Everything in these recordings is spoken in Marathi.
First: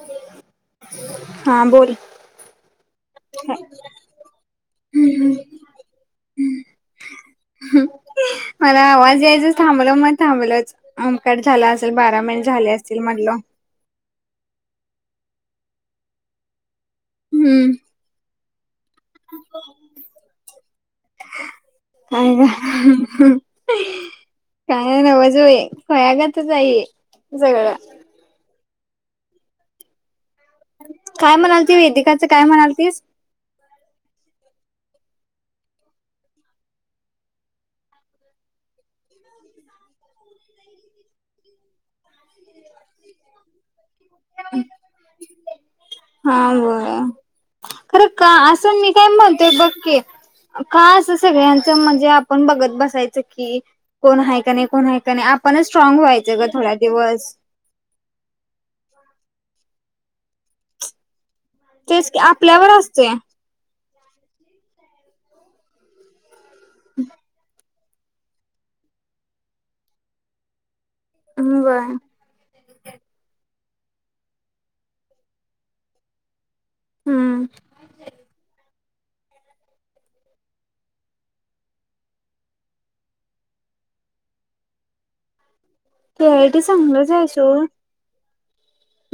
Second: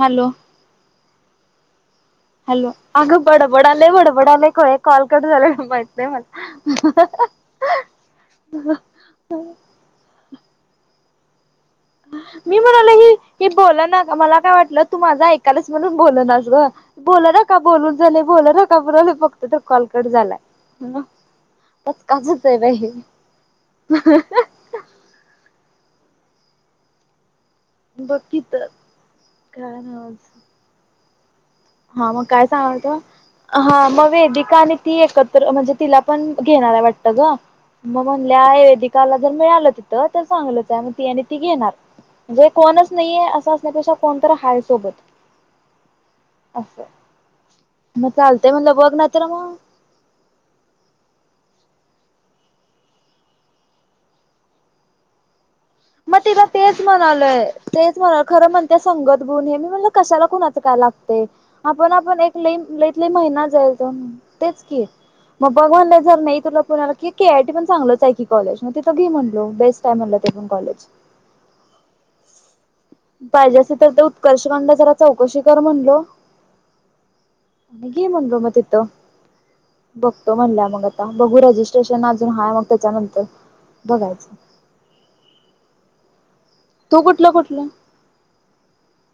हॅलो हा बोल. हॅलो! अगं बडबडाले बडबडाले [unintelligible] कॉल कट झालाय माहित, नाही मला. मला आवाज यायचा थांबलं. मग थांबलचं मग कट झाला. असेल बारा मिनिट मी झाले म्हणालोय, असतील ही म्हटलं ही बोला ना मला काय वाटलं? तू माझा ऐकालास म्हणून, बोलणास गं. बोल नका हम्म बोलून झालयं, बोल नका म्हणालोय, बघतोय. तर कॉल कट झालायं. पचका चच काय हुतंय बाई! झालं खुळ्या गतच हाय हे. बघ की, तर काय नव्हचं. काय म्हणाल? ती वैदिकाचं काय म्हणाल सांगालत तीस. हा मग वेदिका आणि ती एकत्र म्हणजे, तिला पण घेणार आहे. वाटत गं. मग म्हणल्या, वेदिकाला जर मिळालं, तिथं तर चांगलं हाय म ती आणि ती घेणार. म्हणजे कोणच नाहीये, असं असण्यापेक्षा कोण तर हाय सोबत. हा असं खरं मग का? चालतय म्हणलं असं मी बघ ना काय तर म्हणतोय, मग बघ की का सगळ्यांच म्हणजे, आपण बघत बसायचं. की कोण हाय की नई कोण हाय की नई. मग तिला तेच म्हणालोय, तेच म्हणाल खरं [unintelligible] संगत गुण हे मी म्हणलं, कशाला कुणाचं काय लागते. आपण तेच की आपण एक लय आपल्यावर ई लय असते ले महिना जाईल. [unintelligible] तेंच की मग, बघु [unintelligible] जर नाही तुला कोणाला के आय टी चांगलंच आहे. की कॉलेज मग तिथं घे म्हटलो बेस्ट आ हे. म्हणालं, ते पण कॉलेज. होय. पाहिजे, असं तर ते उत्कर्ष कडन जरा चौकशी कर म्हणलो. हम्म हे म्हणलो मग तिथं. बघतो म्हणल्या मग आता. रजिस्ट्रेशन अजून हाय मग त्याच्यानंतर. बघायचं. के आय टी तू चांगच कुठलं जायच हो. कुठलं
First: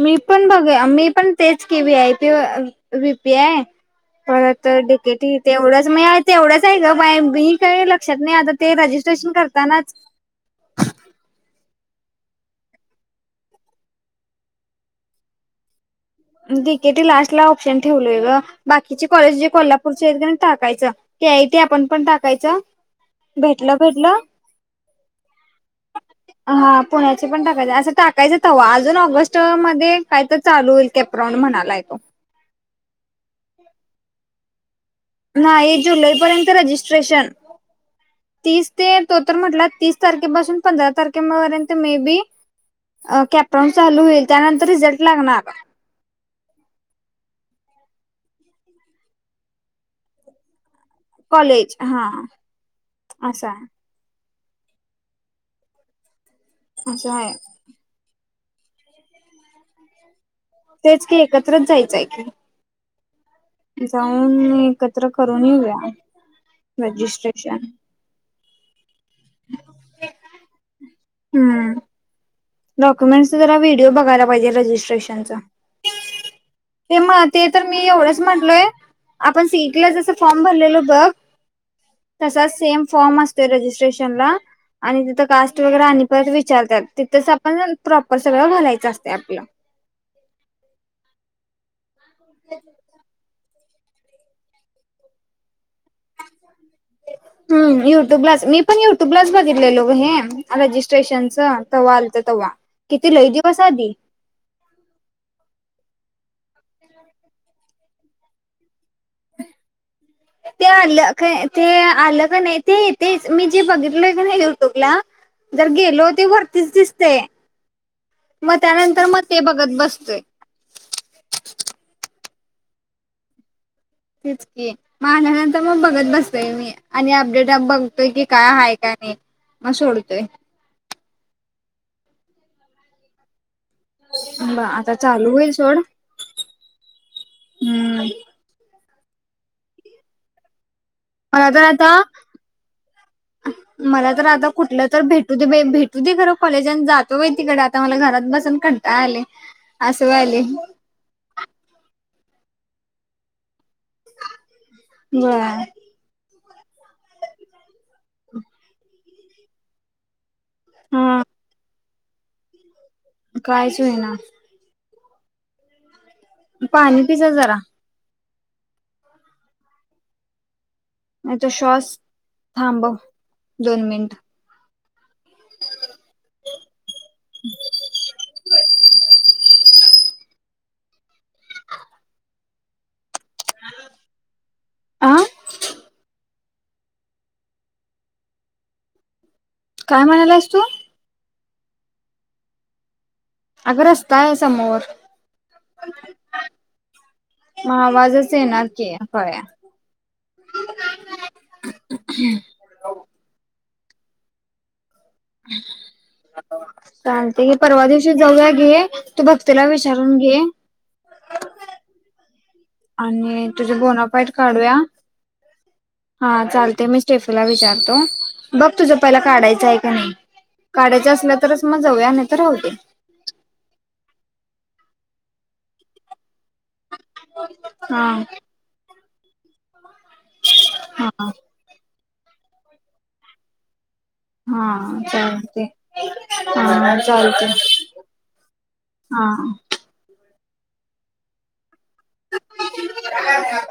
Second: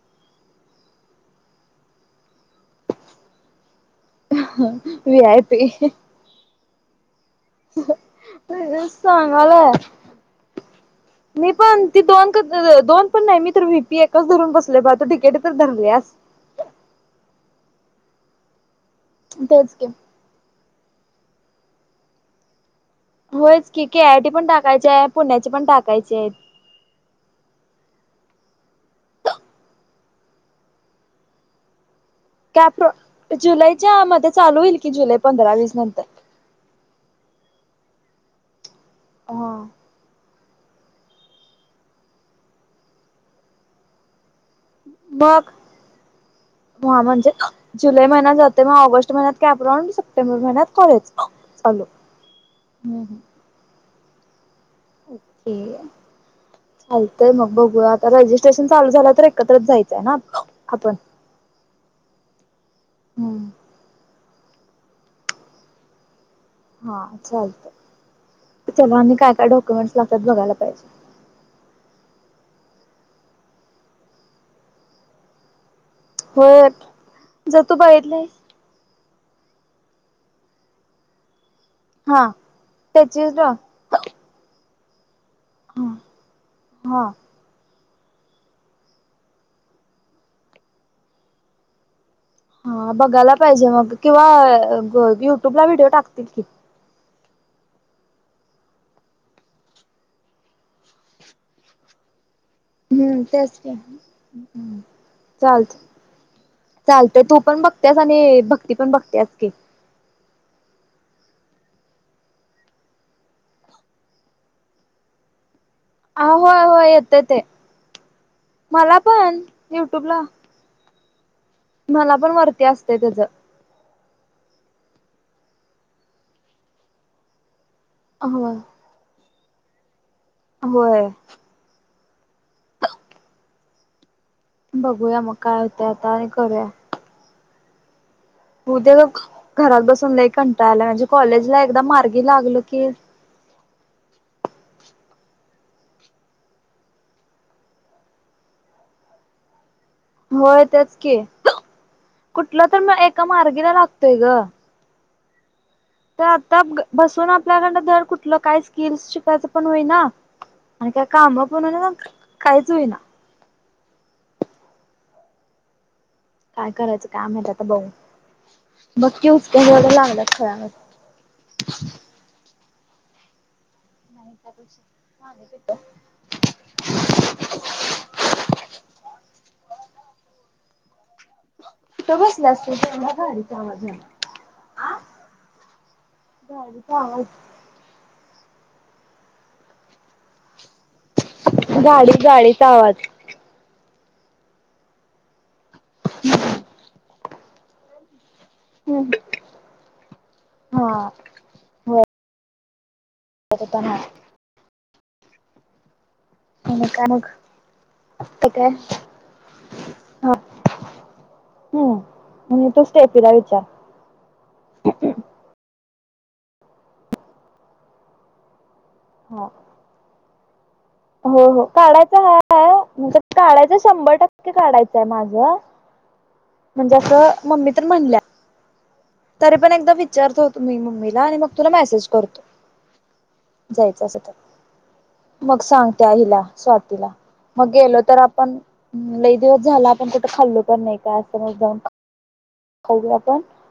मी पण बघ मी पण तेच की V I P VP I परत व्ही डिकेटी आय पी तेवढच मीय तेवढंच आहे ग बाई. ता काही लक्षात नाही आ रजिस्टेशन सांगालाय करतानाच. मी पण ती दोन क द दोन पण नाही मी तर व्हीपी एकच धरून बसले बघ डी के टी तर धरल्यात. डीकेटी लास्ट ला ऑप्शन ठेवलय ग बाकीचे कॉलेज जे तेच की. कोल्हापूरचे एजंट आहात. टाकायच ते आ य टी आपण पण टाकायचं. होयच भेटल की के भेटलं आय टी पण टाकायची आहे पुण्याची पण टाकायची आहेत. हा पुण्याची पण टाकाय असं टाका. कायच हवं अजून ऑगस्ट मध्ये काय तर चालू होईल कॅपराऊंड म्हणाला य तो. कॅप जुलैच्या मध्ये चालू होईल. की जुलै ना पंधरा वीस ए नंतर. जुलै पर्यंत रजिस्ट्रेशन तीस. ते तो तर हा. म्हटला तीस तारखेपासून. पंधरा तारखे पर्यंत मे बी कॅपटाऊन चालू होईल. त्यानंतर रिझल्ट मग लागणार. हा म्हणजे जुलै महिन्यात जातो मग ऑगष्ट महिन्या कॅप राऊड सप्टेबर महिन्यात. खच [unintelligible] कॉलेज चालू हा असं आहे असं चालतंय आहे मग बघू आता रजिस्ट् स्टेशन चालू झालं तर एकत्रच जायचंय हा. तेच की एकत्रच जायचंय. हम्म. जाऊन एकत्र करून येऊया रजिस्ट्रेशन. त्याला आणि काय काय डक्युमेटस लागतात बघयला पाहिजे. हम्म डॉक्युमेंटचा जरा व्हिडिओ बघायला पाहिजे रजिस्ट्रेशनच. होय हे मण ते जर तर तू मी एवढंच बघितलीस म्हटलोय. आपण सिटीला जसं फॉर्म भरलेलो बघ. हा तसा सेम फॉर्म त्याचीच असतोय ना रजिस्ट्रेशन ला आणी तीथ कास्ट वगैरे आण परत विचारतात हा तिथं सप प्रॉपर सगळ भरायच असते आपल. हा बघायला पाहिजे मग किंवा ब युट्युबला व्हिडिओ टाकतील कि हम्म. युट्यूबलाच मी पण युट्यूबलाच बघितलेलो हे रजिस्ट्रेशनच तेव्हा आलत तेव्हा. हम्म त्याच चालत. चाल तर तू पण बघत्यास आणि भक्ती पण बघ. त्या आणलं काय? ते आलं का नाही ते तेच मी जे बघितल आहे का नाही युट्यूब ला. जर गेलो तर आ ते होय वरतीज होय दीतय येतय ते मग त्या मला नंतर मग पण ते बघत बसतोय. युट्यूबला मला पण वरती असते तेज ते चकी माल्या नंतर मग बघत बसतोय मी आणि अपडेट बघ. तोय की काय होय आहे का नाही म सोडतोय. होय. आता बघूया चालू मग होईल काय सोड होतंय आता आणि करूया हम्म. उद्या बग घरात बसून लय कंटाळाला म्हणजे कॉलेज मला ला तर एकदा आता मार्गी लागल की मला तर आता कुठलं तर भेटू दे भेटू दे खरं कॉलेजन जातो व तिकडे आता मला घरात बसून कंटा आले होय तेच की कुठलं तर एका मार्गीला लागतोय ग व्हय. [unintelligible] तर आता बसून आपल्याकड जर कुठलं काही स्किल्स शिकायचं पण होईना. आणि का हा काम पण [unintelligible] काहीच होईना. कायच होना काय पाणी करायचं पि जा काम आहे जरा आता बऊ बघकी उसक व लागला खवर श्वास थांबव दोन मिनिट हत हो कुठे बसल्या तु केवढा गाडीचा आवाज आह गाडी चा आवाज काय म्हणायला आहेस तू गाडीच गाडीच आवाज अग रस्ता आहे समोर मग आवाज हा ख ता हम् आणि काय मग चालते हे परवा दिवशी ते जाऊया काय घे तू भक्तीला विचारून हा घे हम्म तू स्टेफीला आणि विचार तुझे बोनापाईट काढूया हा चालते मी स्टेफीला विचारतो बघ तुझं पहिला हा काढायचं आहे का नाही काढायचं असलं हो हो तरच मग जाऊया काढायच नाही तर राहू दे हा काढायचं शंभर टक्के काढायचंय माझं म्हणजे असं मम्मी तर हा म्हणल्या तरी पण एकदा विचारतो होत मी हा मम्मीला आणि मग तुला मेसेज करतो जायच हा मग चालते सांग त्या हिला हा स्वातीला चालते मग गेलो तर आपण हा लई दिवस झाला आपण कुठं खाल्लो पण नाही का असं जाऊ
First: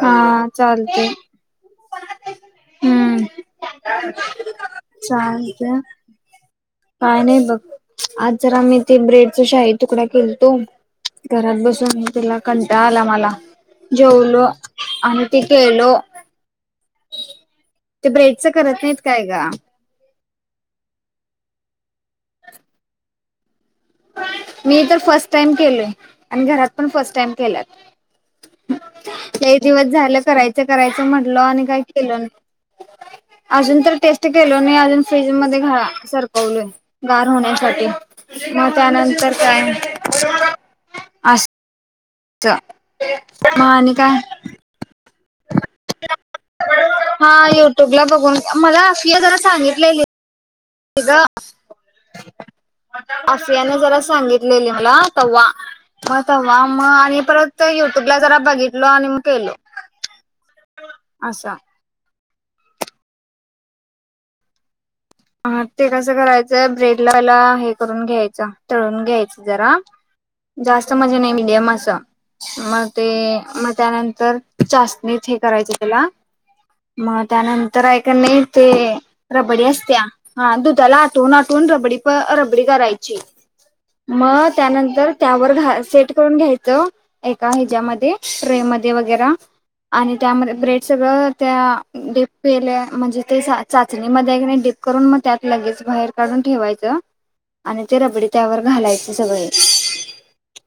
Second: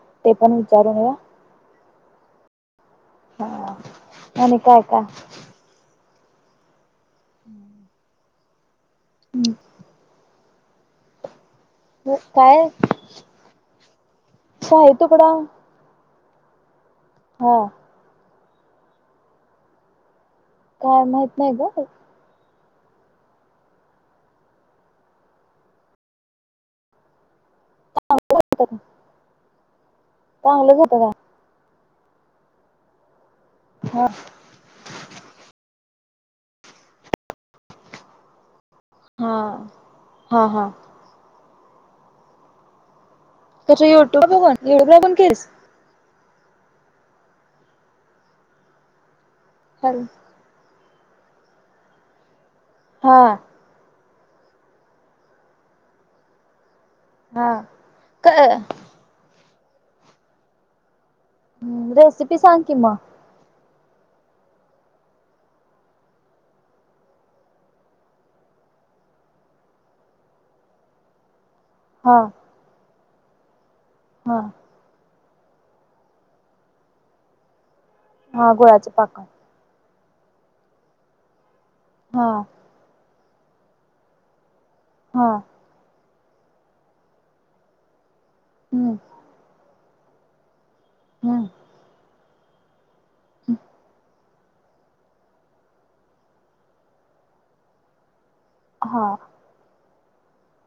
हा विचारून चालते येऊया हम्म हा आणि काय काय चालत काय नाही बघ आज जरा मी ते ब्रेडचा शाही तुकडा केलतो घरात बसून मी तिला काय कंटाळा आला मला जेवलो शाही आणि ती केलो हो बेडच करत नाहीत काय का काय माहित नाही ग मी तर फर्स्ट टाइम केलय आणि घरात पण फर्स्ट टाइम का दिवस झालं करायचं चांगलंच करायचं होतं म्हटलं आणि काय अजून तर का टेस्ट केलो नाही अजून फ्रीज मध्ये घरा सरकवलय गार होण्यासाठी मग त्यानंतर हा काय हा हा हा अस च च तस युट्यूब बघून युट्यूब बघून केस हा युट्यूब ला बघून मला अफिया जरा हॅलो सांगितलेल का हा आफियाने जरा सांगितलेले मला तवा मग तवा मग आणि हा परत युट्यूबला जरा काय बघितलो आणि मग केलो आस तिसांग कि मग हा ते कसं करायचंय ब्रेडला जरा हे करून घ्यायचं तळून घ्यायचं जरा जास्त मजे नाही मिडियम असं हा मग ते मग त्यानंतर हा जास्त नीट हे करायच त्याला मग त्यानंतर हाय कनाही हा ते गुळाचे पाक रबडी असत्याया हा दुधाला आठवून आठवून रब हा रबडी करायची मग त्यानंतर हा त्यावर स करून घ्यायच एका हेच्यामध्ये ट्रे मधे हम्म वगैरा आणि त्यामध्ये ब्रेड सगळं हम्म त्या डीपल्या म्हणजे ते चाचणी मध्ये डीप करुन मग त्यात लगेच बाहेर काढून ठेवायच आणि ते रबडी त्यावर हा घालायचे सगळे.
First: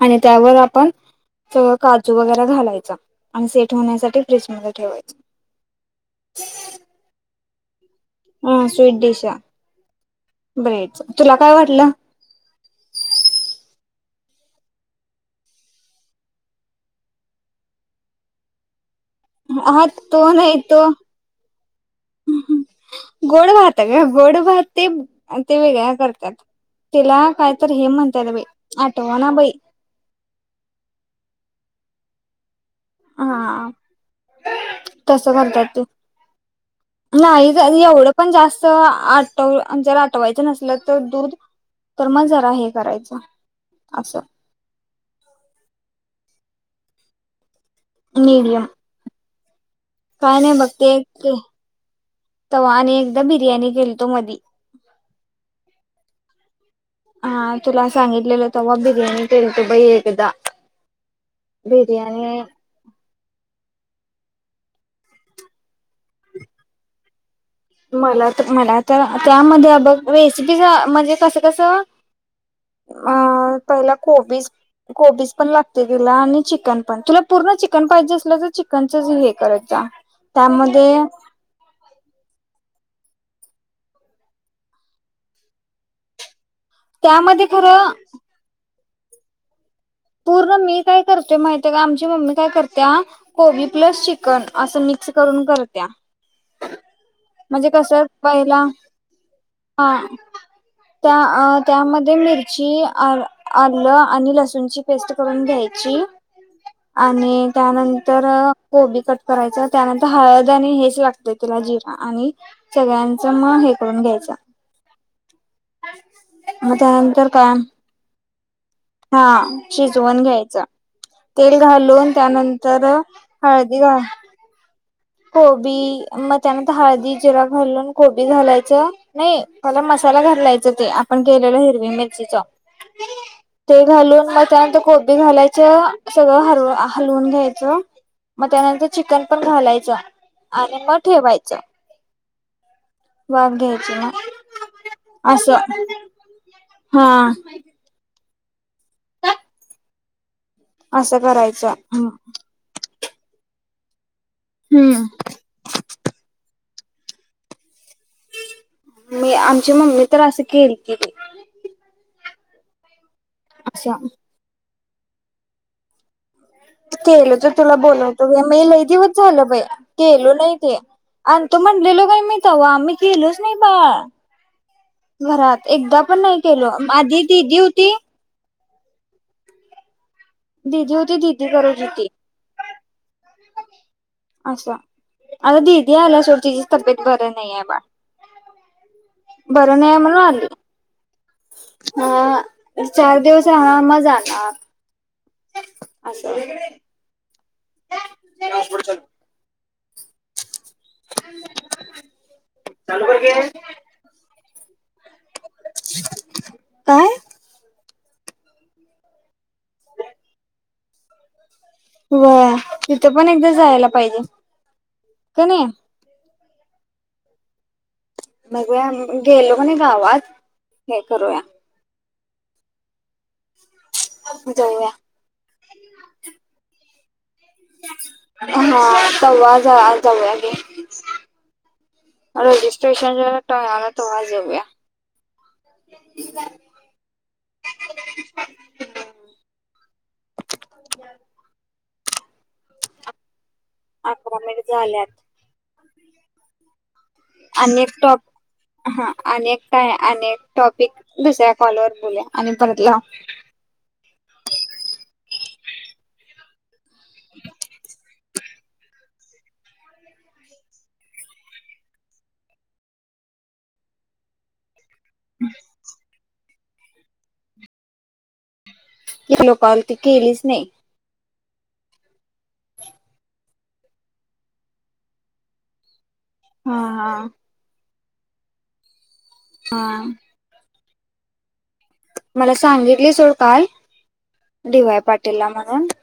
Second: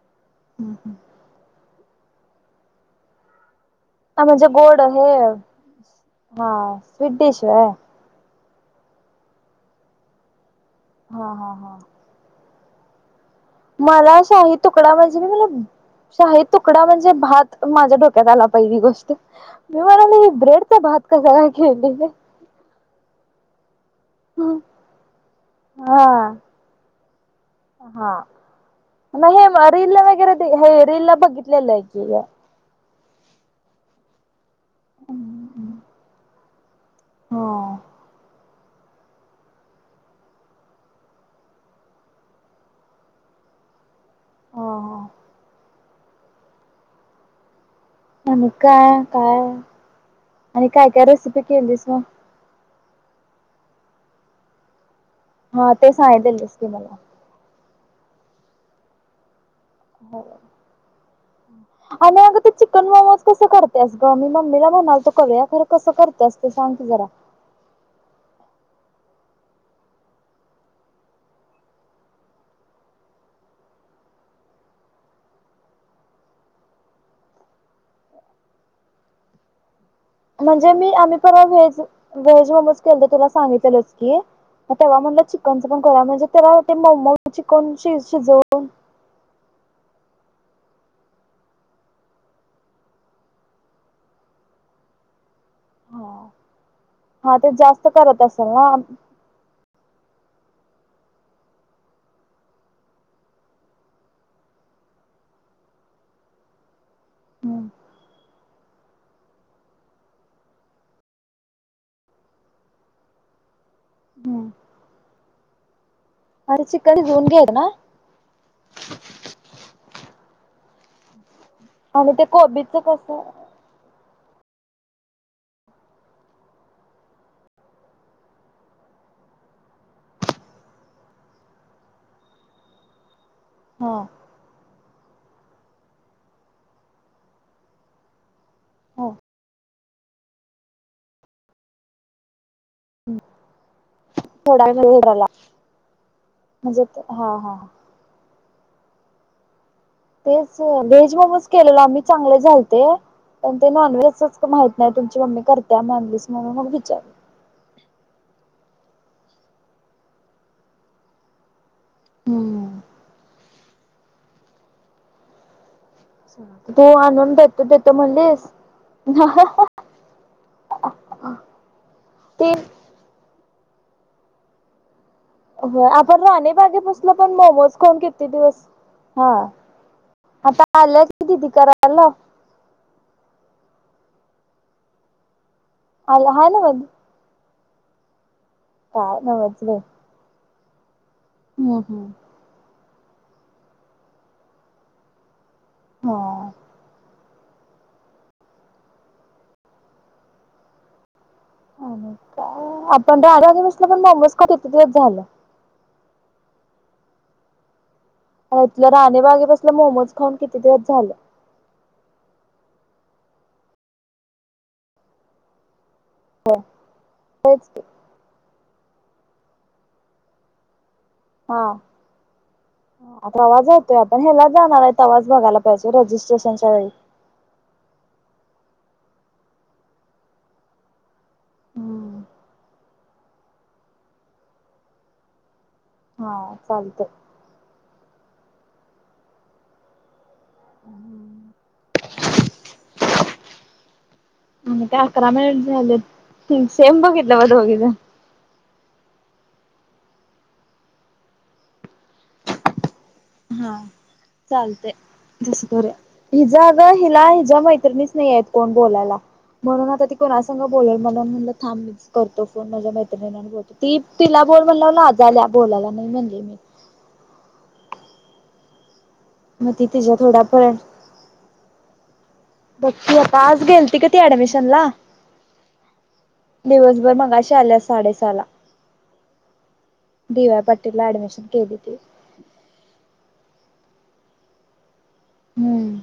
आणि त्यावर आपण सगळं काजू वगैरे घालायचा आणि से ह म्हणजे गोड हे हा स्वीट डिशय. हा स्वीट डिश ब्रेडच हा तुला हा काय हा वाटलं. मला शाही तुकडा म्हणजे मला. शाही तुकडा म्हणजे भात माझ्या डोक्यात आला पहिली गोष्ट. हा मी तो नाही ब्रेडचा तो भात कसाकाय केली. गोड भात का गोड भात ते ते वेगळा करतात. हा तिला काय तर हे हा म्हणतात बाई आठवना बाई हे रीलला वगैरे हे रील ला बघितलेलंय. ठीकय. हा तसं [unintelligible] करतात ते हा नाही एवढं पण जास्त आटव जर आठवायचं नसलं तर दूध. तर मग जरा हे करायचं असं. ह आणि मीडियम काय काय. काय नाही आणि काय बगते काय ते. रेसिपी केलीस मग आणि एकदा बिर्याणी केलतो मधी. हा ते सांगितलस की मला. हा तुला सांगितलेलं तेव्हा बिर्याणी केलतो बाई एकदा. आणि अग बिर्याणी चिकन मोमोज कसं करतेस ग मम्मी. ममीला म्हणालतो करूया पण कसं करतेस ते सांग कि, जरा. मला तर मला तर त्यामध्ये बघ रेसिपीच म्हणजे तसं कसं. अ पहिल कोबीज कोबीज पण लागते तेला आणि चिकन पण तुला पु तुला चिकन पाहिजे असलं तर चिकनच हे करत जा. म्हणजे मी त्यामध्ये आम्ही पण आज व्हेज व्हेज मोमोज. तर तुला सांगितलेलंच की, तेव्हा म्हटलं चिकनच पण कोराव म्हणजे तेव. ते मोमो त्यामध्ये चिकन खरं शिजवून. पूर्ण मी काय करतेव माहिती का आमची मम्मी काय करते कोबी प्लस चिकन असं मी तस करुन करत्या हा ते म्हणजे जास्त कस करत असेल पहिला. ना हा. त्या त्यामध्ये मिरची आलं आणि लसूणची पेस्ट करून घ्यायची. आणि हम्म त्यानंतर कोबी कट करायचं त्यानंतर हळद आणि हेच लागतं तिला. जिरा आणि सगळ्यांच मग हे करून घ्यायच. आणि मग चिकन शिजवून त्यांतर घ्यायचं काय. ना हा शिजवून घ्यायचा. तेल आणि घालून ते कोबीचं त्यानंतर कसं हळदी घाल कोबी मग त्यानंतर हळदी जिरा घालून कोबी घालायचं नाही पाहिला मसाला. घालायचं ते आपण केलेलं हिरवी मिरचीच. ह [inaudible] ते घालून मग त्यानंतर कोबी घालायचं सगळं हव हलवून घ्यायचं. मग त्यानंतर हो चिकन पण घालायचं आणि मग ठेवायचं. वाफ घ्यायची ना. थोडा वेळ [unintelligible] घराला म्हणजे हा हा तेच व्हेज असं मोमोज करायचं केलेला आम्ही चांगले झालते पण ते नॉनव्हेज. माहित नाही हम्म. तुमची मम्मी करते्या म्हनलीस म्हणून विचारल. मी आमची मम्मी तर असं केलती बाई. हम्म. अक्षा. तू आणून केल तर देतो तुला देतो बोलवतो म्हणलीस मी लय दिवच झाल बाय केलो नाही ते आणि तो म्हणलेलो काय मी तीन तव आम्ही केेलोच नाही बाळा हो आपण राहणे बागे पुसल पण दिदी मोमोज खाऊन होती किती दिवस हा आता दिदी आल्या होती दिदी किती कार करत होती आला असं आता दीदी आल्या आला सट हाय तची नव्हं तब्येत बर नाही आहे बा काय नव्हंच बाई बरं नाही म्हणून आले. हम्म हम्म. चार दिवस राहणार मजाणार असं. हा त्या पुढच्या अ काय आपण रागे बसलं पण [unintelligible] झालं. काय? तलं राणेबागेपसलं मोमोज खाऊन किती दिवस झालं. व तिथं पण एकदा जायला पाहिजे का नाही. हो तेच की. मग गेलो कण गावात हे करूया हा आता आवाज होतोय आपण हे्याला जाणार जाऊया आहेत आवाज बघायला पाहिजे रजिस्ट्रेशनच्या वेळी हा जाऊ जा जाऊ अगे हम्म रज स्टेशन ज टय आला त वा जाऊया. हा चालतंय. [unintelligible] अकरा मिनिट आणि का झाल्यात अकरामे झाले सेम बघितलं आणि बगच एक टॉप हा अनेक काय अनेक टॉपिक दुसऱ्या कॉलवरर बोल आणि परत ला हा चालतय तस करूया हिला हिच्यया मैत्रिणीच नाही आहेत कोण बोलायला म्हणून आता ती कोुणास बोल म्हणून म्हटलं थांब म करतो फोन माझ्या मैत्रिणी बोलतो ती तिला बोल म्हणला लाजाल्या बोलायला नाही म्हणले मी केलो मग कॉल त ती तुझ थोडा केलीच नाही पण बघकी आतास गेल त का ती ऍडमिशन ला हा दिवसभर हा मगाशी आल्या साडेसहा ला हा. ला ऍडमिशन केली ती मला सांगितली सोड काल डी वाय पाटील ला म्हणून हम्म